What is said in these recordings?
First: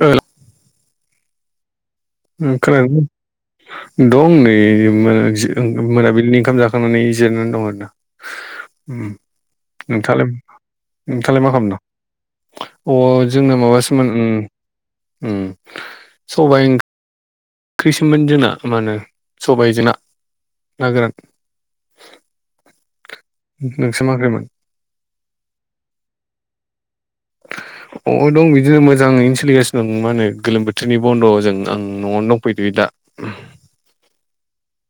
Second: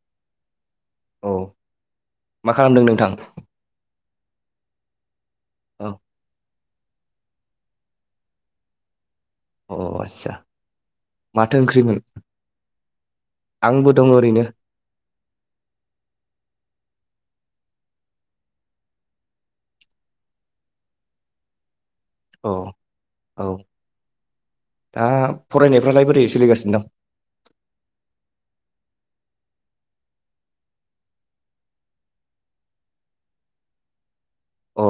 र औ मा खालामदों खोनादों नोंथां दं नै औ मोनाबिलिनि ओंखाम जाखां खांनानै जिरनानै दं आरोना औ नोंथाङालाय आदसा नोंथालाय मा माथो खालामनो ओंख्रिमोन अ जोंना आंबो दं माबासोमोन ओरैनो सबाय सोममोन जोंना मा होनो सबाय जों ना ना गोरान औ औ नोंसा मा ओंख्रिमोन दा फरायनायफ्रालाय बोरै सोलिगासिनो दं अ दं बिदिनो मोजाङैनो सोलिगासिनो माने गोलोम बोथोरनि बन्द'जों आं न'आवनो दंफैदो बिदिनो दा अ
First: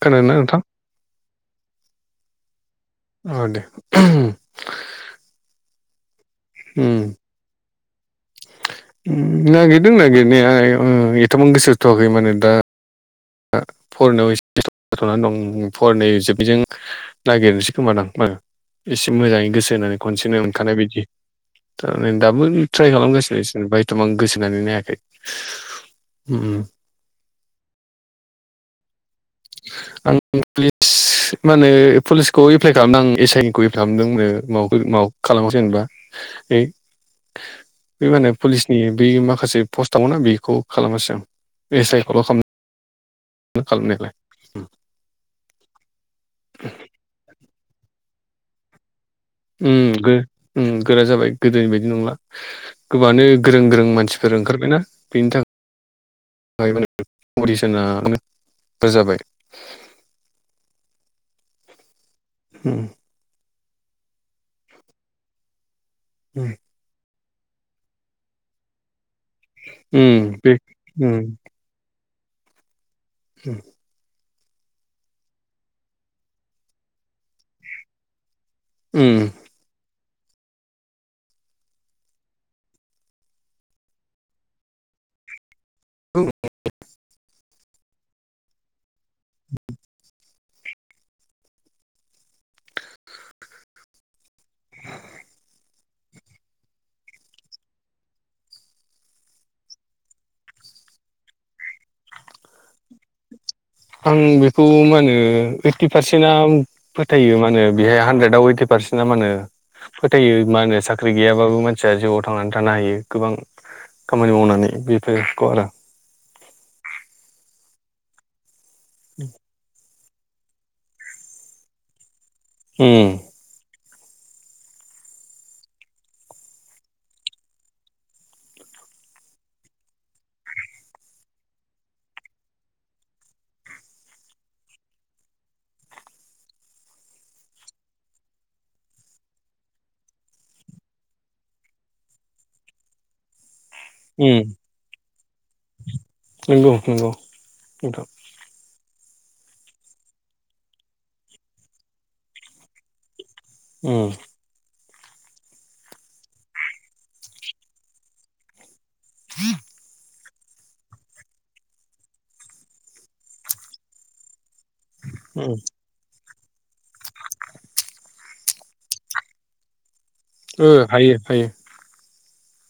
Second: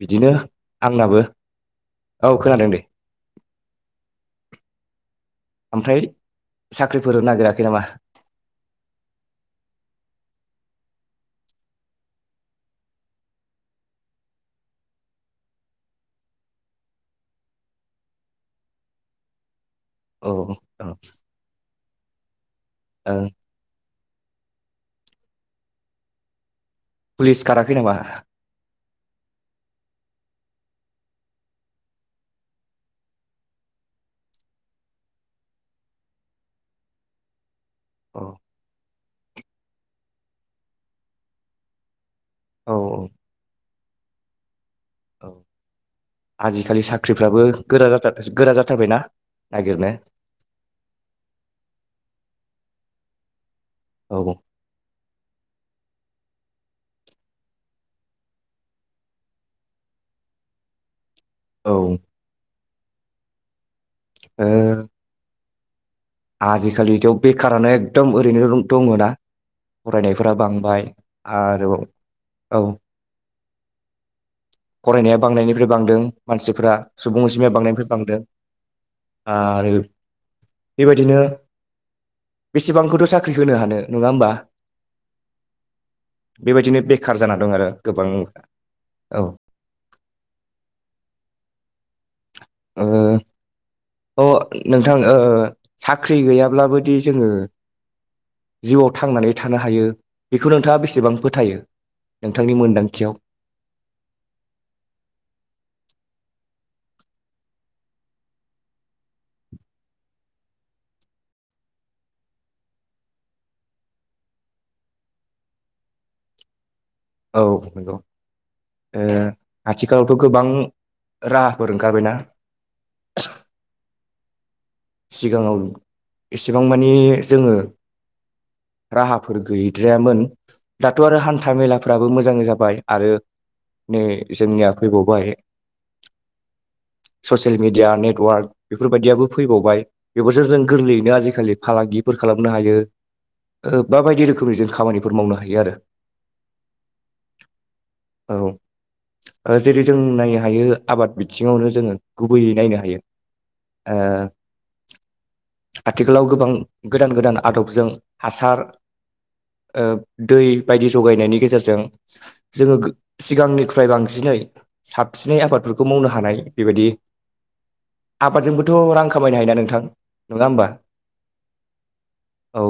खोनादोंना बिदिनो नोंथां आंनाबो औ खोनादों दे औ दे ओमफ्राय उम साख्रिफोर नागिराखै नामा नागिरदों नागिरनाया एथामान गोसोथ'वाखै माने दा फरायनायाव एसे'नानै दं फरायनाय जोबैजों नागिरनोसै खोमा दां बारा एसे मोजाङै गोसो होनानै औ खनसेनो मोनखानाय औ बायदि ओ दाबो ट्राइ ओं खालामगासिनो थबां गोसो होनानै नायाखै ओम पुलिस खाराखै नामा आं पुलिस मा होनो पुलिसखौ एप्लाइ खालामदों आं एस आइ खौ एप्लाइ खालामदों मा मा खालामसै जेनेबा ए [inaudible] बे माने पुलिसनि बे माखासे पस्टआव ना बेखौ खालामासै आं एस आइ खौल' खा औ औ खालामनायालाय औ आजिखालि साख्रिफ्राबो गोरा जाथार गोरा जाथारबायना? नागिरनो ओम गो ओम गोरा जाबाय गोदोनि बायदि नंला गोबाङानो गोरों गोरों औ मानसिफोर ओंखारबायना बेनि थाखाय माने अदिसना दा जाबाय औ ओम ओ उम आजिखालिथ' बेखारानो एकदम ओरैनो दङ' ना उम फरायनायफोरा बे बांबाय उम आरोबाव औ ए फरायनाया बांनायनिफ्राय बांदों मानसिफोरा सुबुं अनजिमाया बांनायनिफ्राय बांदों आरो बेबायदिनो बेसेबांखौथ' साख्रि होनो हानो नङा होमबा उम बेबायदिनो बेखार जाना दं आरो गोबां औ ओ अ नोंथां ओ साख्रि गैयाब्लाबोदि जोङो जिउआव थांनानै थानो हायो बेखौ नोंथाङा बेसेबां फोथायो नोंथांनि मोनदांथियाव आं बेखौ मा होने ओइटि पारसेन्ट आ फोथायो माने बेहाय हानद्रेदआव ओइटि पारसे फारसिना मा होनो फोथायो मा होनो साख्रि गैयाबाबो मानसिया जिउआव थांनानै थानो हायो गोबां खामानि मावनानै बेफोरखौ आरो औ नंगौ ओ आथि थिखालावथ' गोबां राहाफोर ओंखारबायना ओम सिगाङाव एसेबां मानि जोङो राहाफोर गैद्रायामोन दाथ' आरो हान्था मेलाफ्राबो मोजां जाबाय आरो नै जोंनिया फैबावबाय ससियेल मिडिया नेटवार्क बेफोर बायदियाबो फो फैबावबाय बेफोरसो जों गोरलैयैनो आजिखालि फालांगिफोर खालामनो हायो ओ बाबायदि उम रोखोमनि जों खामानिफोर मावनो हायो आरो नंगौ नंगौ नोंथां औ ओ जेरै जों नायनो हायो आबाद बिथिङावनो जोङो गुबैयै नायनो हायो ओ उम आथिखालाव गोबां गोदान गोदान आदबजों हासार ओ दै बायदि ज'गायनायनि गेजेरजों जोङो गो सिगांनिख्रुय बांसिनै साबसिनै उम आबादफोरखौ मावनो हानाय बेबायदि आबादजोंबोथ' रां खामायनो हायोना नोंथां नङा होमबा ओ हायो हायो औ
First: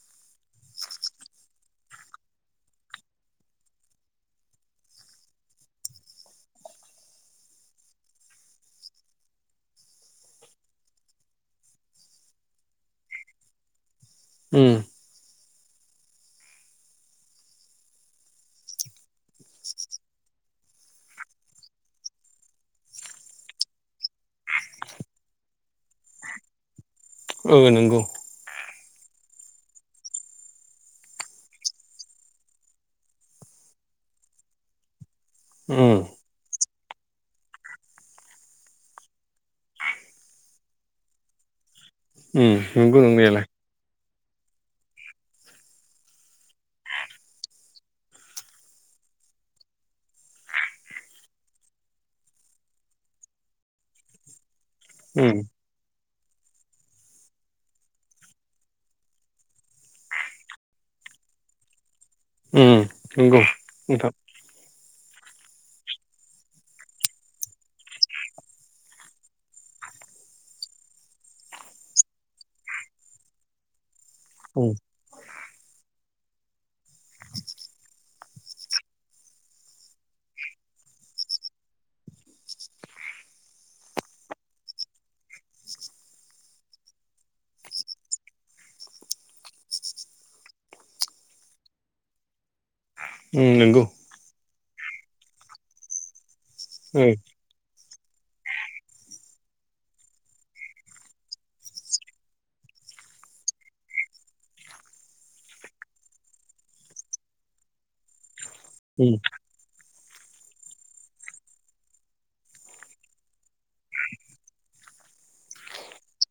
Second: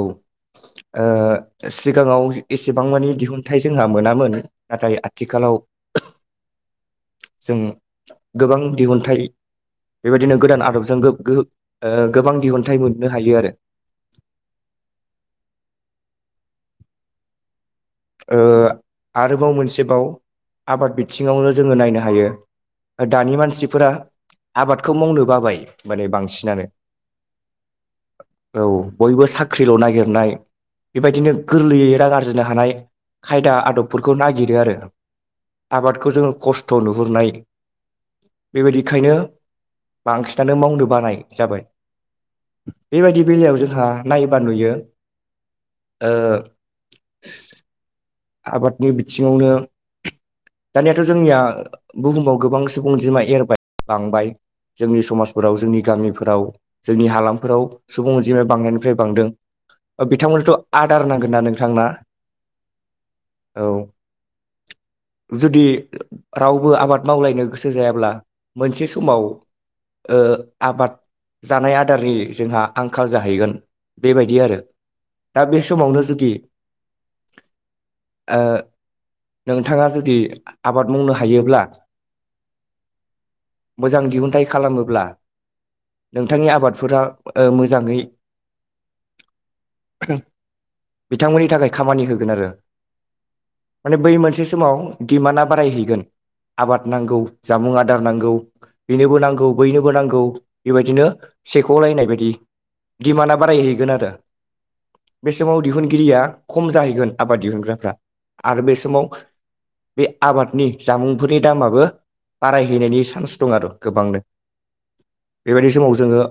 सिगाङाव एसेबां मानि दिहुनथाइ जोंहा मोनामोन नाथाय आथिखाल उ जों गोबां दिहुनथाइ बेबायदिनो गोदान आदबजों गोबां दिहुनथाइ मोननो हायो आरो उ ओ आरोबाव मोनसेबाव आबाद बिथिङावनो जोङो नायनो हायो दानि मानसिफोरा आबादखौ मावनो बाबाय माने बांसिनानो औ नंगौ औ बयबो साख्रिल' नागिरनाय बेबायदिनो गोरलैयै रा आरजिनो हानाय खायदा आदबफोरखौ नागिरो आरो उम आबादखौ जोङो खस्थ' फट' नुहुरनाय बेबायदिखायनो बांसिनानो मावनो बानाय जाबाय उम नंगौ बेबायदि नंनायालाय बेलायाव जोंहा नायोबा नुयो आबादनि बिथिङावनो दानियाथ' जोंनिया बुहुमाव गोबां सुबुं अनजिमा एरबाय बांबाय जोंनि उम समाजफोराव जोंनि गामिफोर फोराव जोंनि हालामफोराव सुबुं अनजिमाया बांनायनिफ्राय बांदों बिथांमोननोथ' आदार नांगोन ना नोंथांना उ नंगौ औ नोंथां जुदि रावबो आबाद मावलायनो गोसो जायाब्ला मोनसे समाव आबाद जानाय आदारनि जोंहा आंखाल जाहैगोन बेबायदि आरो उम दा बे समावनो जुदि नोंथाङा जुदि आबाद मावनो हायोब्ला मोजां दिहुनथाइ खालामोब्ला नोंथांनि आबादफोरा मोजाङै बिथांमोननि थाखाय खामानि होगोन आरो उम नंगौ माने बै मोनसे समाव डिमान्डआ बारायहैगोन आबाद ओ नांगौ जामुं आदार नांगौ बेनोबो नांगौ बैनोबो नांगौ बेबायदिनो सेख'लायनाय बायदि डिमान्डआ बारायहैगोन आरो बे समाव दिहुनगिरिया खम जाहैगोन आबाद दिहुन फोरा आरो बे समाव उम बे आबादनि जामुंफोरनि दामाबो बारायहैनायनि चान्स दं आरो गोबांनो बेबायदि समाव जोङो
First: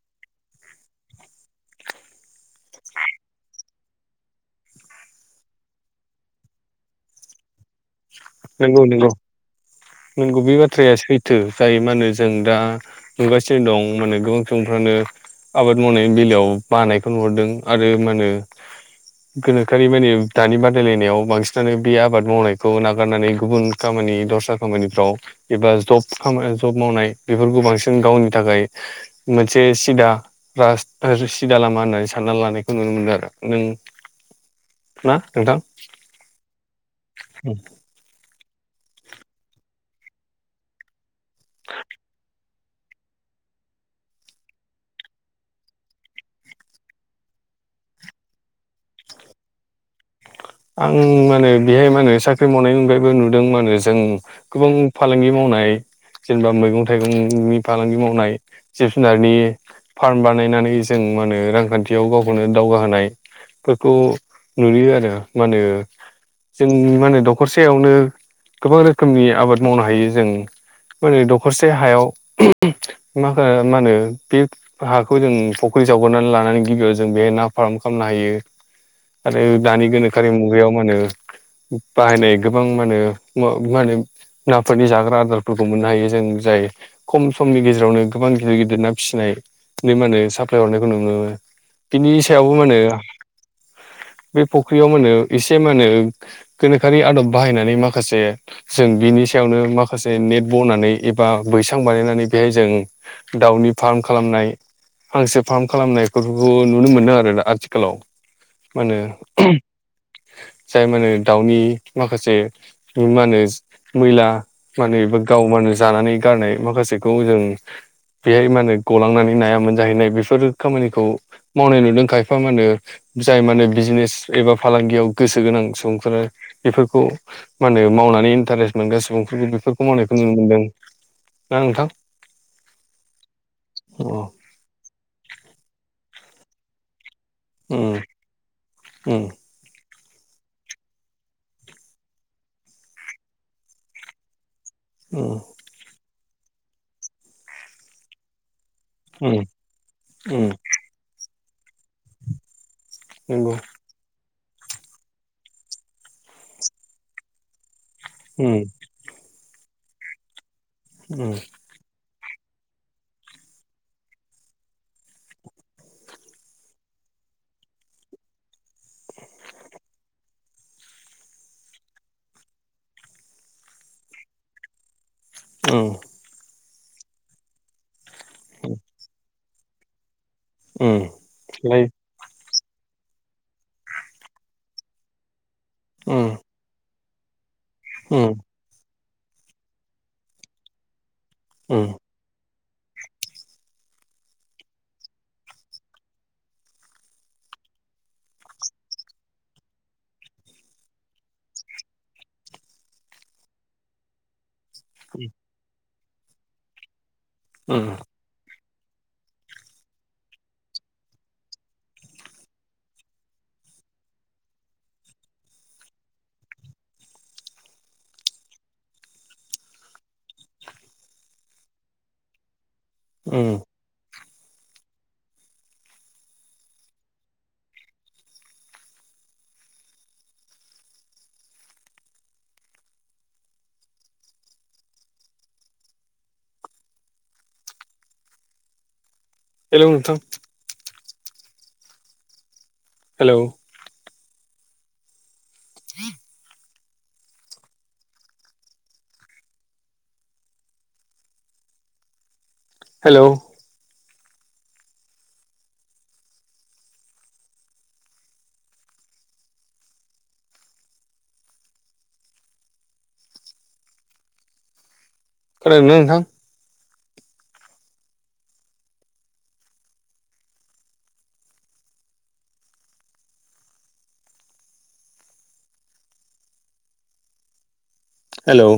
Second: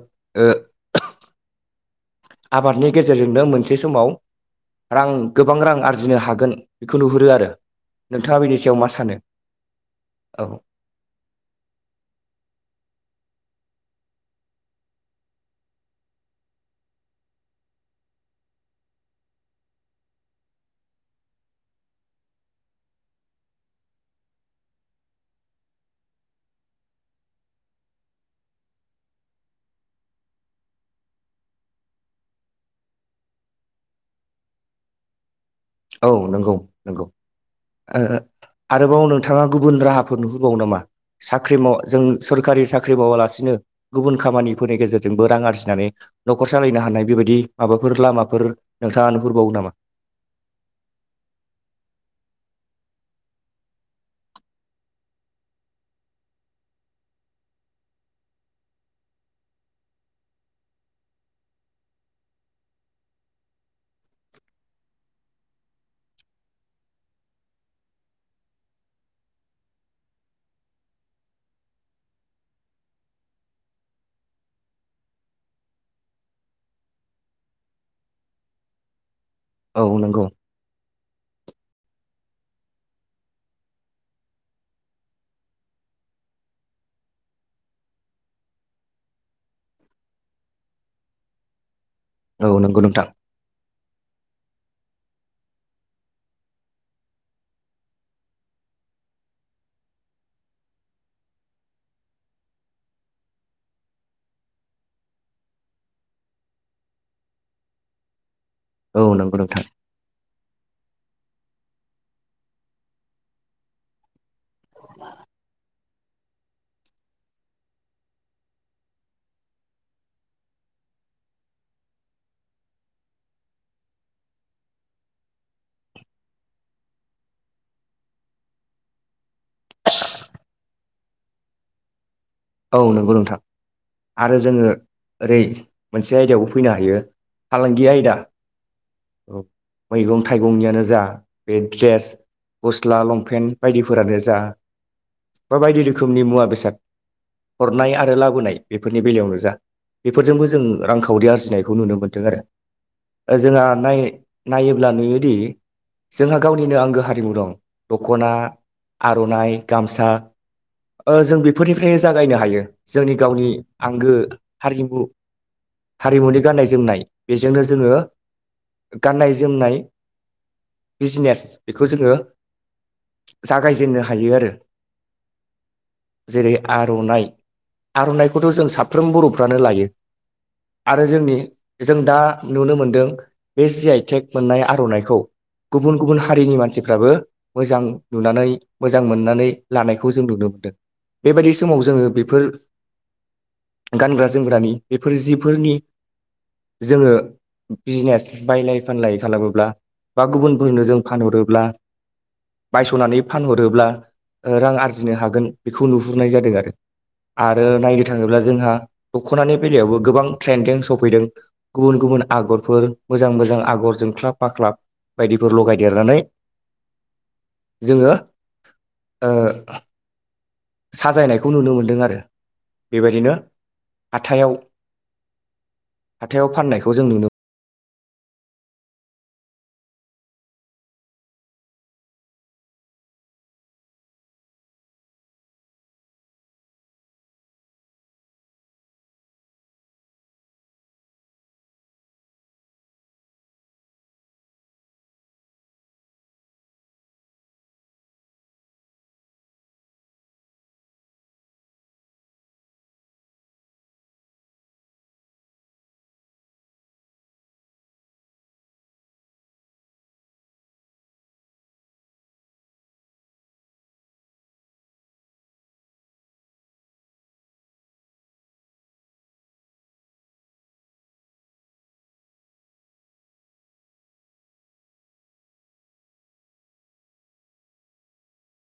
आबादनि गेजेरजोंनो मोनसे समाव रां गोबां रां आरजिनो हायो हागोन बेखौ नुहुरो आरो नोंथाङा बेनि सायाव मा सानो नोंगौ औ बे बाथ्राया सैथो जाय मा होनो जों दा नुगासिनो दं माने गोबां सुबुंफ्रानो आबाद मावनायनि बेलायाव बानायखौ नुहरदों आरो मा होनो गोनोखोरि माने दानि बादायलायनायाव बांसिनानो बे आबाद मावनायखौ न नानै गुब खामानि द खामानिाव एबा जब मावनाय बे बांसिन गावनि थाखाय मोनसे सिदा सिदा लामा होननानै सानना लानायखौ नुनो मोनो रा नों [inaudible] ना नोंथां औ नंगौ नंगौ आरोबाव नोंथाङा गुबुन राहाफोर नुहोबावो नामा साख्रि माव जों सरखारि साख्रि मावालासे गुबुन खामानिफोरनि गेजेरजोंबो रां आरजिनानै न'खर सालायनो हानाय बेबायदि माबाफोर लामाफोर नोंथाङा नुहुरबावो नामा आं माने बेहाय माो साख्रि मावनायनि अनगायैबो नुदों माने जों गोबां फालांगि मावनाय मावनाय जेनेबा मैगं थाइगंनि फालांगि मावनाय जिब जुनारनि फार्म बानायनानै जों मा होनो रांखान्थियाव गावखौनो दावगाहोनाय फोरखौ नुयो आरो मा होनो जोंनि माने होनो दखरसेायावनो गोबां रोखोमनि आबाद मावनो हायो जों माने दखरसे हायाव मा मा होनो बे हाखौ जों फखिरि फख्रि जावग्रनानै लानानै गिबियाव जों बे ना फार्म खालामनो हायो [inaudible] आरो औ दानि नंगौ गोनोखोरि मुगायाव माने होनो बाहायनाय गोबां मा मा होनो नाफोरनि जाग्रा आदारफोरखौ मोननो हायो जों जाय खम समनि गेजेरावनो गोबां गिदिर गिदिर ना फिसिनाय माने होनो साप्लाय हरनायखौ नुनो मोन बिनि सायावबो औ मा नंगौ होनो नोंथां बे फख्रियाव माने एसे मानो गोनोखोरि आदब बाहायनानै माखासे जों बिनि सायावनो माखासे नेट बनानै एबा बैसां बानायनानै बेहाय जों दाउनि फार्म खालामनाय फांसे फार्म खालामनायफोरखौ नुनो मोनदों आरोना आथिखालाव मा होनो औ नंगौ नोंथां जाय मानो दाउनि माखासे मा होनो मैला मा होनो एबा गावबानो जानानै गारनाय माखासेखौ जों बेहाय मा होनो गलांनानै नायामोन जाहैनाय बेफोरो खामानिखौ मावनाय नुदों खायफा माने जाय माने बिजनेस एबा फालांगियाव गोसो गोनां सुबुंफोरा बेफोरखौ मा होने मावनानै इन्टारेस्ट मोनग्रा सुबुं बेफोरखौ मावनायखौ नुनो मोनदों ना नोंथां औ नंगौ नोंथां अ आरो जोङो ओरै मोनसे आयदायावबो फैनो हायो फालांगि उम आयदा उम औ मैगं थाइगंनियानो जा बे ड्रेस गस्ला लंपेन्ट बायदिफोरानो जा उम बा बायदि रोखोमनि मुवा बेसाद हरनाय आरो लाबोनाय बेफोरनि उम बेलायावनो जा बेफोरजोंबो उम जों रांखावरि आरजिनायखौ नुनो मोन्दों आरो नंगौ जोंहा नाय नायोब्ला नुयोदि जोंहा गावनिनो आंगो हारिमु दं दख'ना उम आर'नाइ गामसा उम जों बेफोरनिफ्राय जागोन नायनो हायो जोंनि गावनि आंगो हारिमु हारिमुनि गाननाय जोमनाय बेजोंनो जोङो गाननाय जोमनाय बिजनेस बेखौ जोङो जागायजेननो हायो आरो औ जेरै आर'नाइ आर'नाइखौथ' जों साफ्रोम बर'फ्रानो लायो उम आरो जोंनि लायो जों दा नुनो मोनदों बे जि आइटेक मोननाय आर'नाइखौ गुबुन गुबुन उम हारिनि मानसिफ्राबो मोजां उम नुनानै मोजां मोननानै लानायखौ जों नुनो मोनदों बेबायदि समाव उम जोङो बेफोर गानग्रा जोमग्रानि बेफोर जिफोरनि जोङो बिजनेस बायलाय फानलाय खालामोब्ला बा गुबुनफोरनो जों फानहरोब्ला बायस'नानै फानहरोब्ला ओ रां आरजिनो हागोन बेखौ नुहुरनाय जादों आरो। आरो उम नायनो थाङोब्ला जोंहा दख'नानि बेलायावबो गोबां ट्रेन्डिं सफैदों गुबुन गुबुन आगरफोर मोजां मोजां आगर जोंख्लाब फाख्लाब बायदिफोर लगायदेरनानै जोङो ओ साजायनायखौ नुनो मोनदों आरो बेबायदिनो उम हाथाव हाथायाव फाननायखौ जों नुनो हेलौ नोंथां। हेलौ [inaudible] हेलौ खोनादोंना नोंथां? हेलौ